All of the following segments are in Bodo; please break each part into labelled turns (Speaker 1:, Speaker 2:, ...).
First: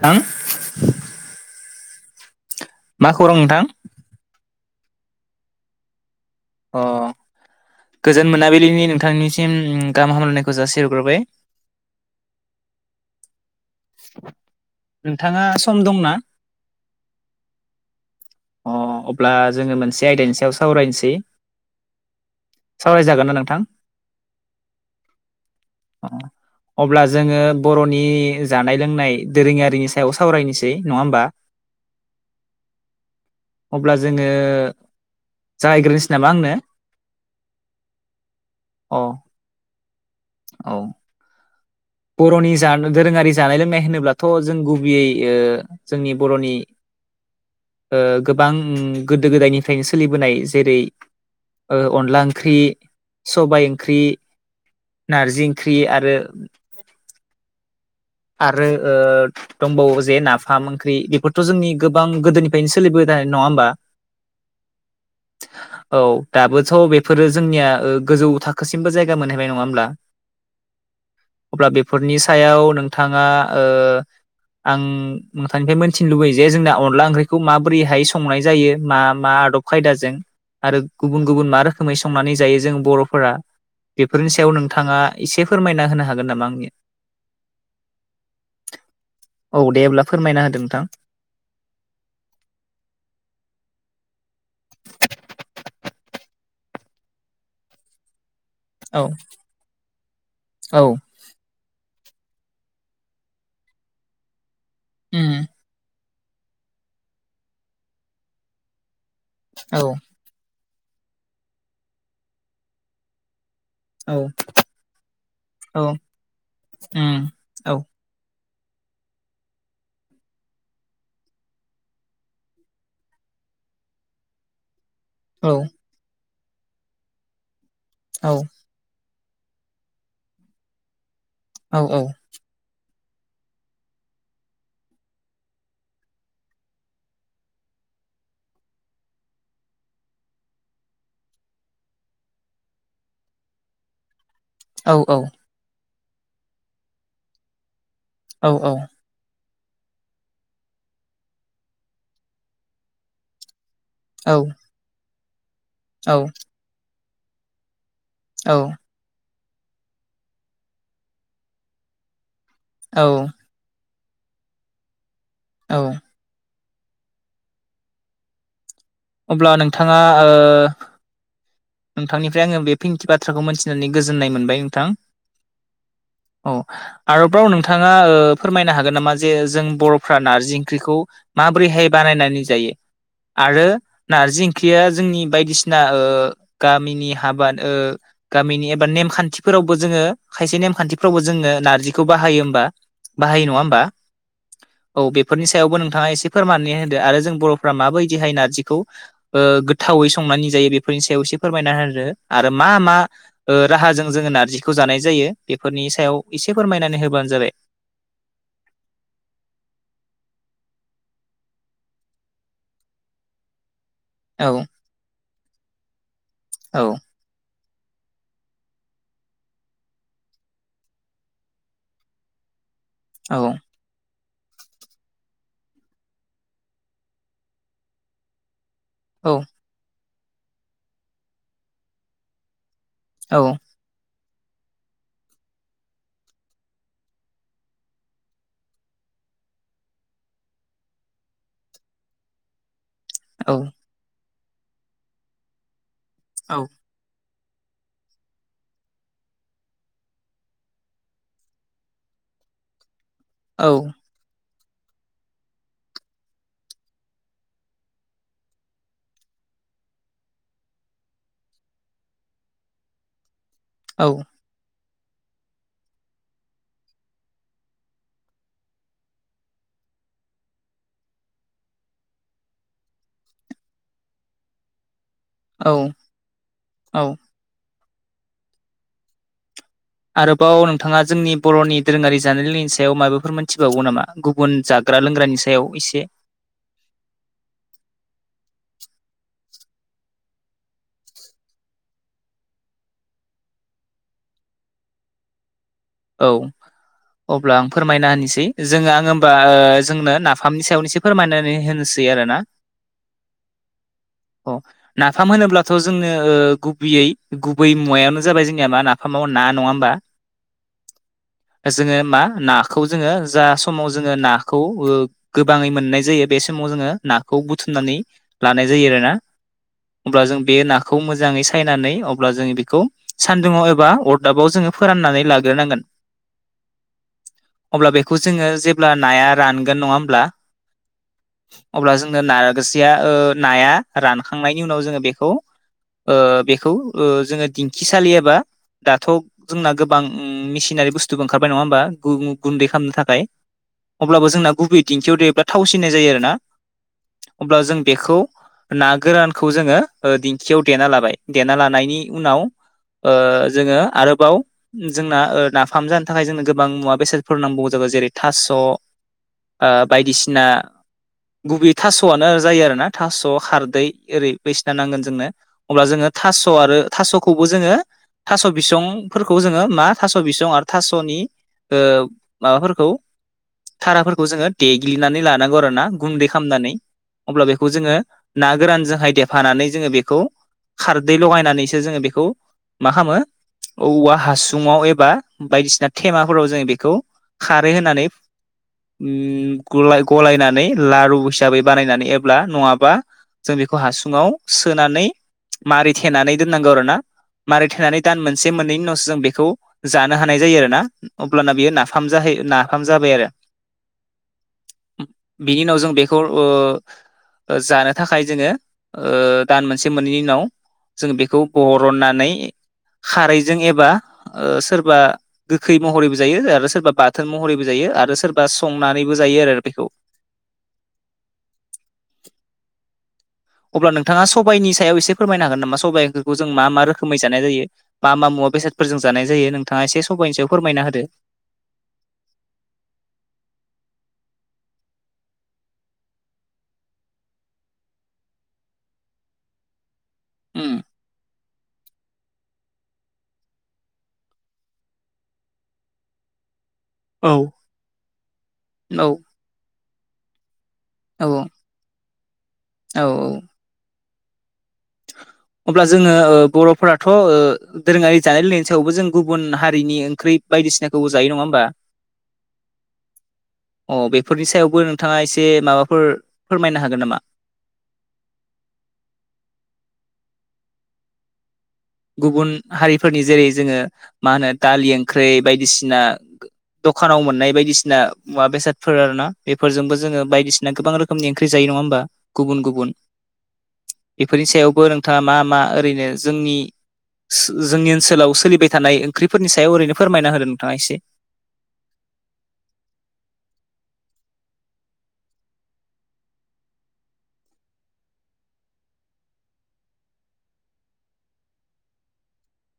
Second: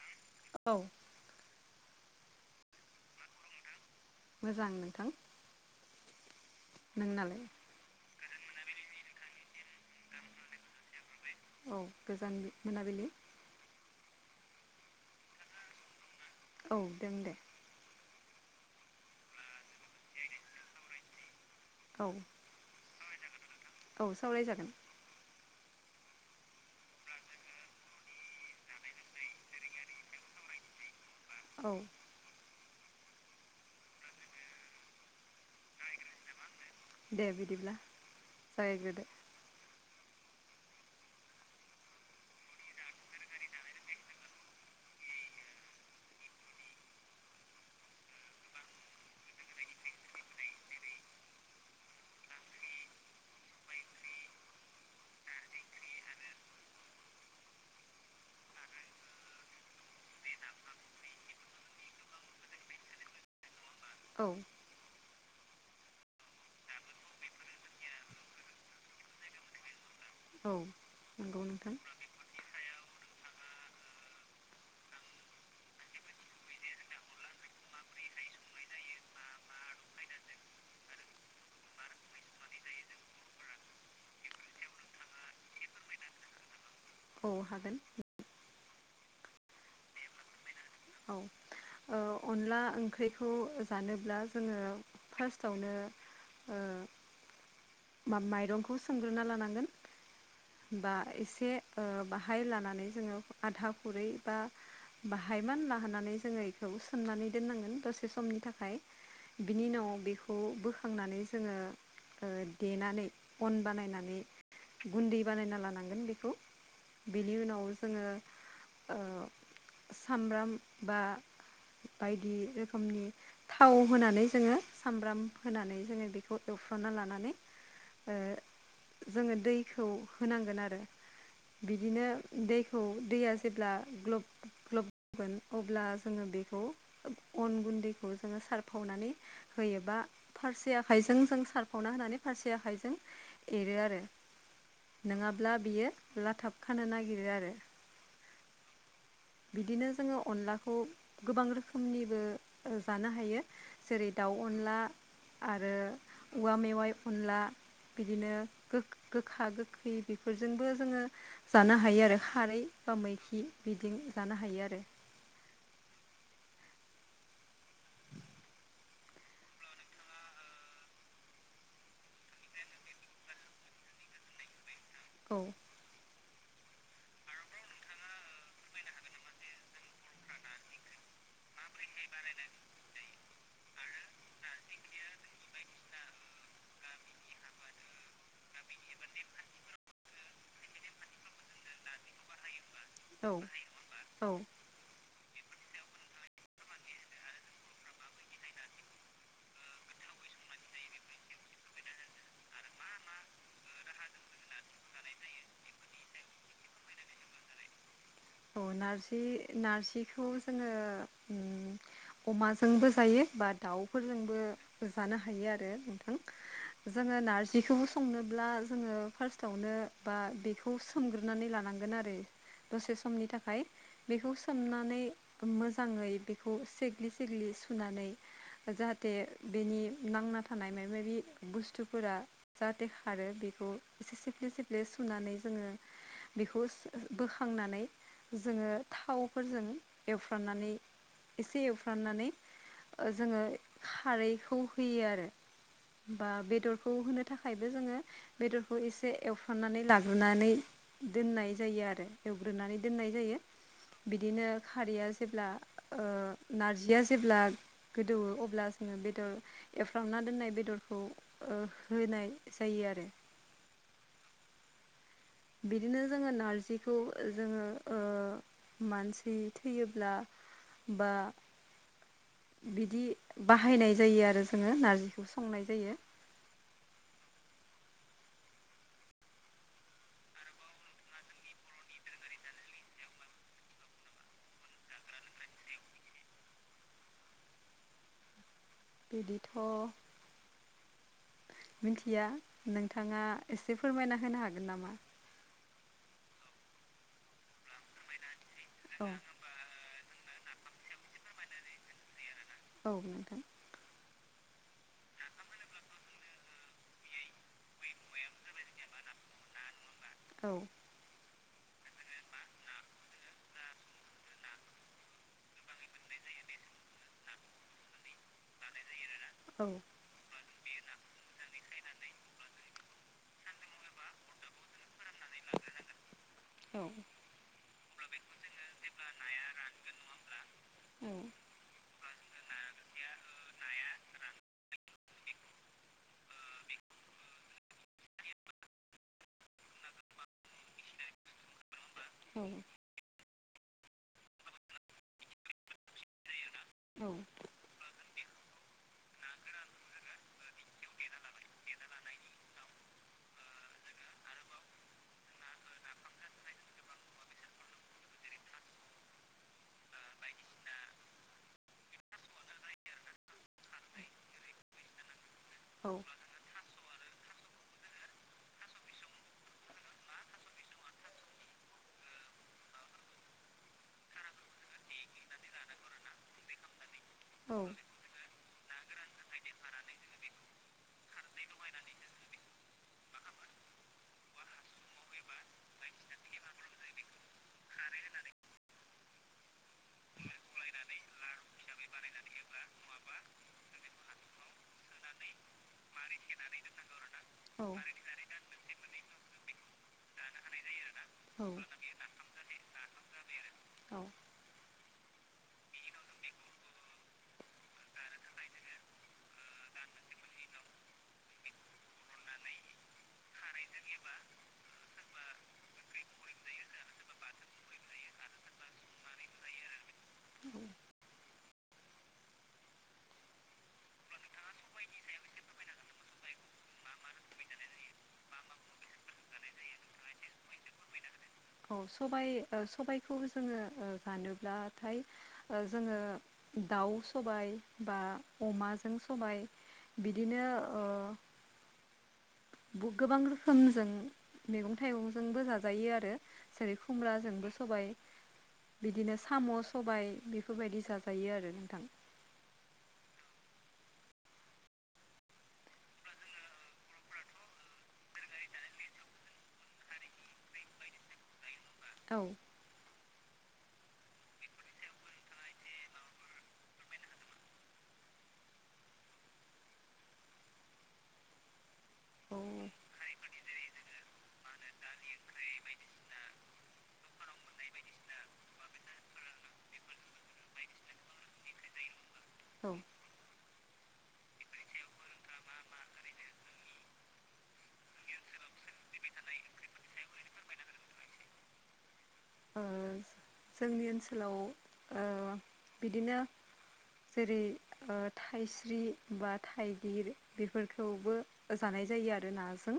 Speaker 1: थां
Speaker 2: औ
Speaker 1: मा खौरां नोंथां?
Speaker 2: मोजां नोंथां
Speaker 1: अ
Speaker 2: नोंनालाय
Speaker 1: गोजोन मोनाबिलिनि नोंथांनिसिम गाहाम हामलायनायखौ जासि हरग्रोबाय
Speaker 2: औ गोजोन मोनाबिलि
Speaker 1: नोंथाङा सम दंना
Speaker 2: औ दं दे
Speaker 1: अ अब्ला जोङो मोनसे आयदानि सायाव सावरायनोसै
Speaker 2: औ
Speaker 1: सावरायजागोन ना नोंथां
Speaker 2: औ सावरायजागोन
Speaker 1: [inaudible] अब्ला जोङो बर'नि जानाय लोंनाय दोरोङारिनि सायाव सावरायनोसै नङा होमबा नों
Speaker 2: औ
Speaker 1: अब्ला जोङो जागायग्रोनोसै नामा आंनो
Speaker 2: दे बिदिब्ला
Speaker 1: अ
Speaker 2: जागायग्रोदो
Speaker 1: औ बर'नि जानो दोरोङारि जानाय लोंनाय होनोब्लाथ' जों गुबैयै ओ जोंनि बर'नि ओ गोबां गोदो गोदायनिफ्रायनो सोलिबोनाय जेरै- ओ अनला ओंख्रि सबाय ओंख्रि नारजि ओंख्रि आरो आरो ओ दंबावो जे नाफाम ओंख्रि बेफोरथ' जोंनि गोबां गोदोनिफ्रायनो सोलिबोनाय नङा होमबा
Speaker 2: औ
Speaker 1: औ दाबोथ' बेफोरो जोंनिया ओ गोजौ थाखोसिमबो जायगा मोनहैबाय नङा होमब्ला
Speaker 2: औ नंगौ
Speaker 1: अब्ला
Speaker 2: नोंथां
Speaker 1: बेफोरनि सायाव नोंथाङा ओ आं नोंथांनिफ्राय मोनथिनो लुबैयो जे जोंना अनला ओंख्रिखौ माबोरैहाय संनाय जायो मा मा आदब खायदाजों आरो गुबुन गुबुन मा रोखोमै संनानै जायो जों बर'फोरा बेफोरनि सायाव नोंथाङा एसे फोरमायना होनो हागोन नामा आंनि
Speaker 2: औ हागोन
Speaker 1: औ दे होमब्ला फोरमायना होदो नोंथां
Speaker 2: औ ओ अनला ओंख्रिखौ जानोब्ला जोङो फार्स्टआवनो मा-माइरंखौ
Speaker 1: औ
Speaker 2: सोमग्रोना लानांगोन
Speaker 1: औ
Speaker 2: बा एसे ओ बाहाय लानानै जोङो आधा खुरै बा
Speaker 1: उम
Speaker 2: बाहायमान लानानै जोङो ए खौ सोमनानै दोननांगोन दसे समनि थाखाय बिनि
Speaker 1: औ
Speaker 2: उनाव बेखौ खौ बोखांनानै जोङो ओ देनानै अन बानाय
Speaker 1: औ
Speaker 2: माने गुन्दै बानायना
Speaker 1: औ
Speaker 2: लानांगोन बेखौ
Speaker 1: उम
Speaker 2: बेनि उनाव
Speaker 1: औ
Speaker 2: जोङो ओ सामब्राम बा बायदि रोखोमनि थाव होनानै जोङो सामब्राम
Speaker 1: औ
Speaker 2: होनानै जोङो बे खौ एवफ्रामना लानानै ओ जोङो दैखौ होनांगोन आरो
Speaker 1: औ औ
Speaker 2: बिदिनो दैखौ दैया जेब्ला ग्लब ग्लबगोन अब्ला जोङो बेखौ ओब अन गुन्दैखौ जोङो सारफावनानै होयोबा फारसे आखाइजों जों सारफावना होनानै फारसे आखाइजों एरो आरो
Speaker 1: औ औ
Speaker 2: नोङाब्ला बियो लाथाब खानो नागिरो आरो
Speaker 1: औ औ
Speaker 2: बिदिनो जोङो अनलाखौ गोबां रोखोमनिबो ओ जानो हायो जेरै दाउ अनला आरो
Speaker 1: औ
Speaker 2: औवा मेवाइ अनला बिदिनो
Speaker 1: औ
Speaker 2: गो गोखा गोखै बेफोरजोंबो जोङो जानो हायो आरो खारै बा
Speaker 1: औ
Speaker 2: मैखि बिद जानो हायो आरो
Speaker 1: औ अब्ला नोंथाङा ओ नोंथांनिफ्राय आङो बे खिनि बा थ्राखौ मोनथिनानै गोजोननाय मोनबाय नोंथां
Speaker 2: औ
Speaker 1: औ आरोबाव नोंथाङा ओ फोरमायनो हागोन नामा जे जों बर'फ्रा नारजि ओंख्रिखौ माबोरैहाय बानायनानै जायो आरो नारजि ओंख्रिया जोंनि बायदिसिना ओ गामिनि हाबा ओ गामिनि एबा नेमखान्थिफोरावबो जोङो खायसे नेमखान्थिफ्रावबो जोङो नारजि खौ बाहायो होमबा
Speaker 2: औ
Speaker 1: बाहायो नङा होमबा।
Speaker 2: औ
Speaker 1: औ बेफोरनि सायावबो नोंथाङा एसे फोरमनानै होदो आरो जों बर'फ्रा माबायदिहाय नारजिखौ ओ गोथावै संनानै जायो बेफोरनि सायाव एसे फोरमायना होदो आरो मा मा ओ राहाजों जोङो नारजिखौ जानाय जायो बेफोरनि सायाव एसे फोरमायनानै होबानो जाबाय।
Speaker 2: औ नारजि नारजिखौ जोङो ओम अमाजोंबो जायो बाट
Speaker 1: औ
Speaker 2: दाउफोरजोंबो जानो हायो आरो नोंथां
Speaker 1: औ
Speaker 2: जोङो नारजिखौ संनोब्ला जोङो फार्स्टआवनो बा बेखौ सोमग्रोनानै लानांगोन आरो। दसे समनि
Speaker 1: औ
Speaker 2: थाखाय बेखौ सोमनानै मोजाङै बेखौ सेग्लि सेग्लि सुनानै जाहा थे
Speaker 1: औ
Speaker 2: बेनि नांना थानाय माबि माबि बुस्थुफोरा जाहाथे खारो
Speaker 1: औ
Speaker 2: बेखौ एसे सिफ्ले सिफ्ले सुनानै जोङो बेखौ बोखांनानै जोङो थावफोरजों एवफ्राननानै एसे एवफ्राननानै ओ जोङो
Speaker 1: औ
Speaker 2: खारैखौ होयो आरो बा बेदर खौ होनो थाखायबो जोङो बेदरखौ एसे एवफ्रामनानै लाग्रोनानै दोननाय जायो आरो एवग्रोनानै दोननाय जायो।
Speaker 1: औ
Speaker 2: बिदिनो खारैया जेब्ला नारजिया जेब्ला गोदौवो अब्ला जोङो बेदर एफ्राव ना दोननाय बेदरखौ ओ होनाय जायो आरो।
Speaker 1: औ
Speaker 2: बिदिनो जोङो नारजिखौ जोङो ओ मानसि थैयोब्ला बा बिदि बाहायनाय जायो आरो जोङो नारजिखौसो
Speaker 1: औ औ आरोबाव नोंथाङा जोंनि बर'नि दोरोङारि जानायनि सायाव माबाफोर मोनथिबावगौ नामा? गुबुन जाग्रा लोंग्रानि सायाव एसे
Speaker 2: बिदिथ' मिथिया नोंथाङा एसे फोरमायना होनो हागोन नामा?
Speaker 1: औ अब्ला आं फोरमायना होनोसै जोङो
Speaker 2: औ
Speaker 1: आं होमबा ओ जोंनो नाफामनि सायावनो एसे फोरमायनानै होनोसै आरो ना।
Speaker 2: औ नोंथां
Speaker 1: अ नाफाम होनोब्लाथ' जोंनो ओ गुबैयै गुबै मुवायावनो जाबाय जोंनिया मा नाफामाव ना नङा होमबा।
Speaker 2: औ
Speaker 1: जोङो मा नाखौ जोङो जा समाव जोङो नाखौ ओ गोबाङै मोननाय जायो बे समाव जोङो नाखौ बुथुमनानै लानाय जायो आरोना।
Speaker 2: औ
Speaker 1: अब्ला जों बे नाखौ मोजाङै सायनानै अब्ला जों बेखौ सानदुुंवाव एबा अरदाबाव जोङो फोराननानै लाग्रोनांगोन।
Speaker 2: औ
Speaker 1: अब्ला बेखौ जोङो जेब्ला नाया रानगोन नङा होमब्ला
Speaker 2: औ
Speaker 1: अब्ला जोङो नारसिया नाया रानखांनायनि उनाव जोङो बेखौ ओ बेखौ ओ जोङो दिंखिसालि एबा दाथ' जोंना गोबां म मिसिनारि बुस्थुबो ओंखारबाय नङा होमबा
Speaker 2: औ
Speaker 1: गु-गुन्दै खालामनो थाखाय अब्लाबो जोंना गुबै दिंखियाव देरब्ला थावसिनाय जायो आरोना।
Speaker 2: औ
Speaker 1: अब्ला जों बेखौ ना गोरानखौ जोङो दिंखियाव देना लाबाय देना लानायनि उनाव जोङो आरोबाव जोंना नाफाम जानो थाखाय जोंनो गोबां मुवा बेसादफोर नांगौ जाबाय जेरै थास' बायदिसिना गुबै थास'आनो जायो आरोना थास' खारदै ओरै बैसिना नांगोन जोंनो। अब्ला जोङो थास' आरो थास'खौबो जोङो थास' बिसंफोरखौ खौ जोङो मा थास' बिसं आरो थास'नि माबाफोरखौ थाराफोरखौ जोङो देग्लिनानै लानांगौ आरोना गुन्दै खालामनानै। अब्ला
Speaker 2: औ
Speaker 1: बेखौ जोङो ना गोरानजोंहाय देफानानै जोङो बेखौ खारदै लगायनानैसो जोङो बेखौ मा खालामो औवा हासुङाव एबा बायदिसिना थेमाफोराव जों बेखौ खारै होनानै उ गलाय गलायनानै लारु हिसाबै बानायनानै एब्ला नङाबा जों बेखौ हासुङाव सोनानै मारि थेनानै दोननांगौ आरोना। मारि थेनानै दान मोनसे मोननैनिन' जों बेखौ जानो हानाय जायो आरो ना अब्लाना बियो नाफाम जाहैयो नाफाम जाबाय आरो।
Speaker 2: औ।
Speaker 1: बिनि उनाव जों बेखौ जानो थाखाय जोङो दान मोनसे मोननैनि उनाव जों बेखौ बरहननानै खारैजों एबा सोरबा गोखै महरैबो जायो आरो सोरबा बाथोन महरैबो जायो आरो सोरबा संनानैबो जायो आरो बेखौ।
Speaker 2: औ।
Speaker 1: अब्ला नोंथाङा सबाइनि सायाव एसे फोरमायनो हागोन नामा सबाइफोरखौ जों मा मा रोखोमै जानाय जायो। मा मा मुवा बेसादफोरजों जानाय जायो नोंथाङा एसे सबाइनिसायाव फोरमायना होदो।
Speaker 2: औ सब सबायखौ जोङो जानोब्लाथाय जोङो दाउ सबाय बा अमाजों सबाय बिदिनो
Speaker 1: उम
Speaker 2: गोबां रोखोमजों मैगं थाइगंजोंबो जाजायो आरो‌। जेरै
Speaker 1: औ
Speaker 2: खुमब्राजोंबो सबाय
Speaker 1: औ
Speaker 2: बिदिनो साम' सबाय बेफोरबायदि
Speaker 1: औ
Speaker 2: जाजायो आरो नोंथां।
Speaker 1: औ औ। अब्ला जोङो बर'फोराथ' दोरोङारि जानाय लोंनायनि सायावबो जों गुबुन हारिनि ओंख्रि बायदिसिनाखौबो जायो नङा होमबा।
Speaker 2: औ।
Speaker 1: अ बेफोरनि सायावबो नोंथाङा एसे माबाफोर फोरमायनो हागोन नामा?
Speaker 2: औ
Speaker 1: गुबुन हारिफोरनि जेरै जोङो मा होनो दालि ओंख्रि बायदिसिना दखानाव मोननाय बायदिसिना मुवा बेसादफोर आर ना बेफोरजोंबो जोङो बायदिसिना गोबां रोखोमनि ओंख्रि जायो नङा होमबा। गुबुन
Speaker 2: औ
Speaker 1: गुबुन बेफोरनि सायावबो नोंथाङा मा मा ओरैनो जोंनि जोंनि ओनसोलाव सोलिबाय थानाय ओंख्रिफोरनि सायाव ओरैनो फोरमायना होदों नोंथाङा एसे।
Speaker 2: ओ जोंनि ओनसोलाव बिदिनो जेरै थाइस्रि बा थाइगिर बेफोरखौबो जानाय जायो आरो नाजों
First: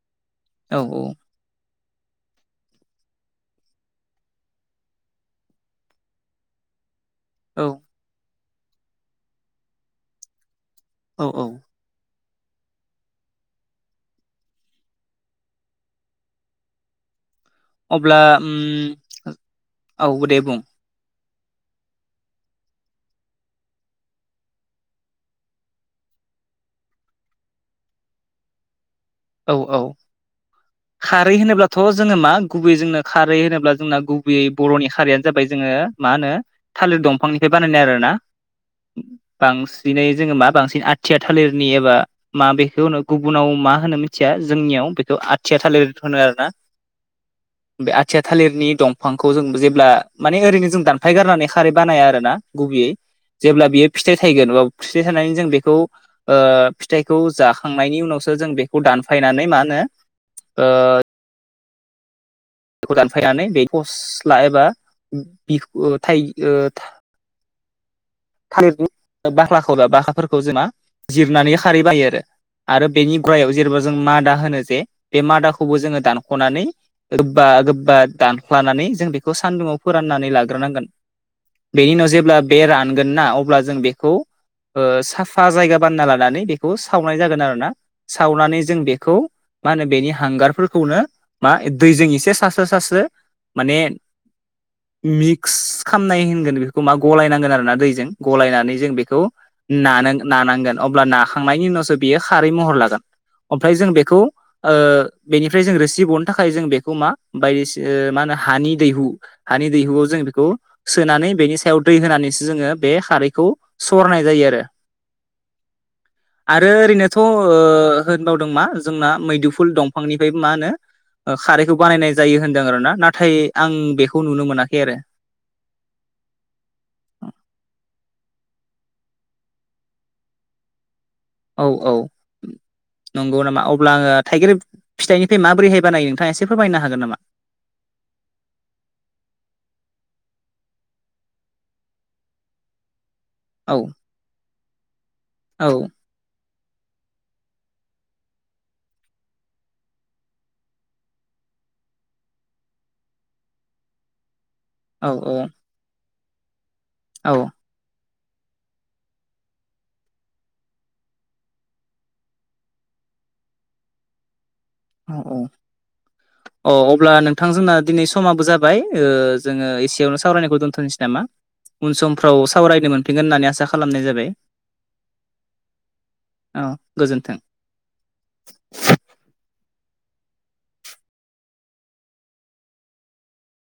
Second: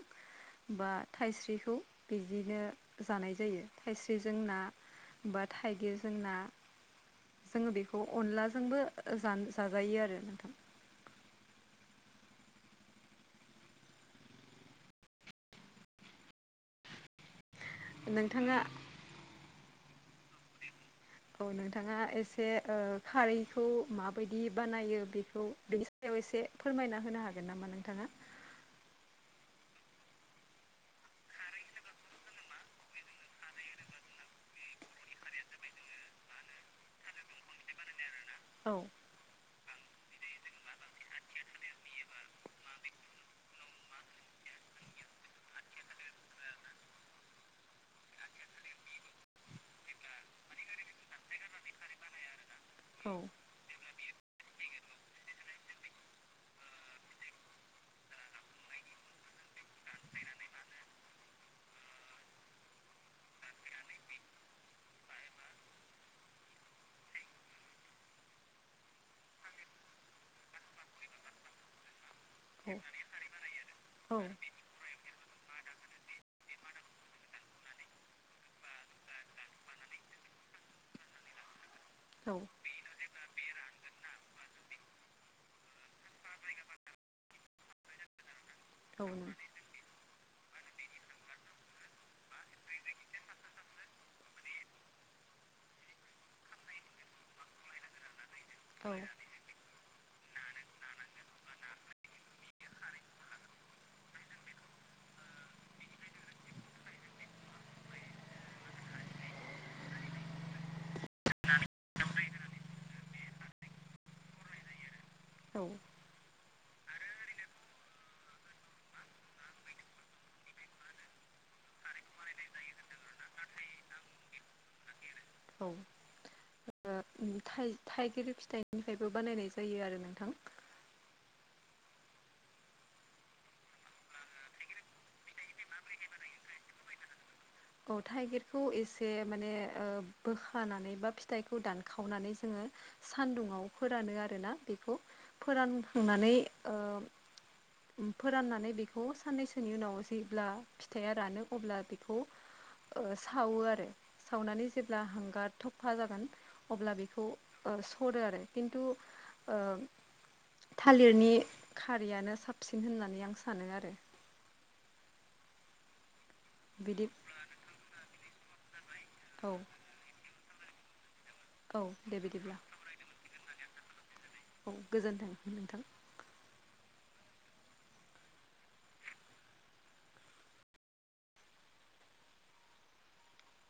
Speaker 1: औ
Speaker 2: बा थाइस्रिखौ बिदिनो जानाय जायो थाइस्रिजों ना, बा थाइगिरजों ना जोङो
Speaker 1: औ
Speaker 2: बेखौ अनलाजोंबो जाजायो आरो नोंथां।
Speaker 1: औ औ। अब्ला
Speaker 2: नोंथाङा
Speaker 1: औ दे बुं
Speaker 2: औ नोंथाङा एसे खारैखौ माबायदि बानायो बेखौ बेयाव एसे फोरमायना होनो हागोन नामा नोंथाङा?
Speaker 1: औ औ खारै होनोब्लाथ' जोङो मा गुबै जोंनो खारै होनोब्ला जोंना गुबैयै बर'नि खारियानो जाबाय जोङो मा होनो थालिर दंफांनिफ्राय बानायनाय आरो ना।
Speaker 2: औ
Speaker 1: बांसिनै जोङो मा बांसिन आथिया थालिरनि एबा मा बेखौ होनो गुबुनाव मा होनो मिथिया, जोंनियाव बेखौ आथिया थालिर होनो आरोना। [inaudible] बे आथिया थालिरनि दंफांखौ जों जेब्ला माने ओरैनो जों दानफाय गारनानै खारै बानाया आरोना गुबैयै।
Speaker 2: औ
Speaker 1: जेब्ला बियो फिथाइ थायगोन एबा फिथाइ थानानै जों बेखौ ओ फिथाइखौ जाखांनायनि उनावसो जों बेखौ दानफायनानै मा होनो ओ बेखौ दानफायनानै बेखौ सिथला एबा बिखौ थाइ था थालिरनि बाख्लाखौ बा बाखखाफोरखौ जोंना जिरनानै खारै बानायो आरो। आरो बेनि गुयाव जेनेबा जों मादा होनो जे बे मादाखौबो जोङो दानख'नानै गोबा गोबा दानखलानानै जों बेखौ सान्दुङाव फोराननानै लाग्रोनांगोन। बेनि उनाव जेब्ला बे रानगोन ना अब्ला जों बेखौ ओ साफा जायगा बानना लानानै बेखौ सावनाय जागोन आरो ना। सावनानै जों बेखौ
Speaker 2: थाइगिर
Speaker 1: मा होनो बेनि हांगारफोरखौनो मा दैजों एसे सास्रो सास्रो माने मिक्स खालामनाय होनगोन बेखौ मा गलायनांगोन आरोना दैजों गलायनानै जों बेखौ नान नानांगोन अब्ला नाखांनायनि उनावसो बियो खारै महर लागोन ओमफ्राय जों बेखौ ओ बेनिफ्राय जों रोसि बहननो थाखाय जों बेखौ मा बायदिसिना मा होनो हानि दैहु हानि दैहुआव जों बेखौ सोनानै बेनि सायाव दै होनानैसो जोङो बे खारैखौ सरनाय जायो आरो।
Speaker 2: औ
Speaker 1: [inaudible] आरो ओरैनोथ' ओ होनबावदों मा जोंना मैदुफुल दंफांनिफ्रायबो मा होनो ओ खारैखौ बानायनाय जायो होनदों आर ना नाथाय आं बेखौ नुनो मोनाखै आरो।
Speaker 2: औ थाइ थाइगिर फिथाइनिफ्रायबो बानायनाय जायो आरो नोंथां।
Speaker 1: औ औ नंगौ नामा। अब्ला आङो थाइगेर फिथाइनिफ्राय माबोरैहाय बानायो नोंथाङा एसे फोरमायनो हागोन नामा?
Speaker 2: औ थाइगिरखौ एसे माने ओ बोखानानै बा फिथाइखौ दानखावनानै जोङो सानदुङाव
Speaker 1: औ
Speaker 2: फोरानो आरोना बेखौ
Speaker 1: औ
Speaker 2: फोरानखांनानै ओ उम‌ फोराननानै बेखौ साननैसोनि उनाव जेब्ला फिथाइया रानो अब्ला बेखौ ओ सावो आरो सावनानै जेब्ला
Speaker 1: औ
Speaker 2: हांगार थफा जागोन अब्ला बेखौ
Speaker 1: औ
Speaker 2: ओ स'रो आरो खिन्थु ओ थालिरनि खारियानो साबसिन होननानै आं सानो आरो।
Speaker 1: औ औ औ,
Speaker 2: बिदि
Speaker 1: अब्ला नोंथां जोंना दिनै समाबो जाबाय। ओ
Speaker 2: औ
Speaker 1: जोङो एसेयावनो सावरायनायखौ दोन्थ'नोसै नामा?
Speaker 2: औ
Speaker 1: उन
Speaker 2: दे
Speaker 1: समफ्राव
Speaker 2: बिदिब्ला
Speaker 1: सावरायनो मोनफिनगोन होननानै आसा खालामनाय जाबाय।
Speaker 2: औ गोजोन्थों नोंथां।
Speaker 1: औ गोजोन्थों।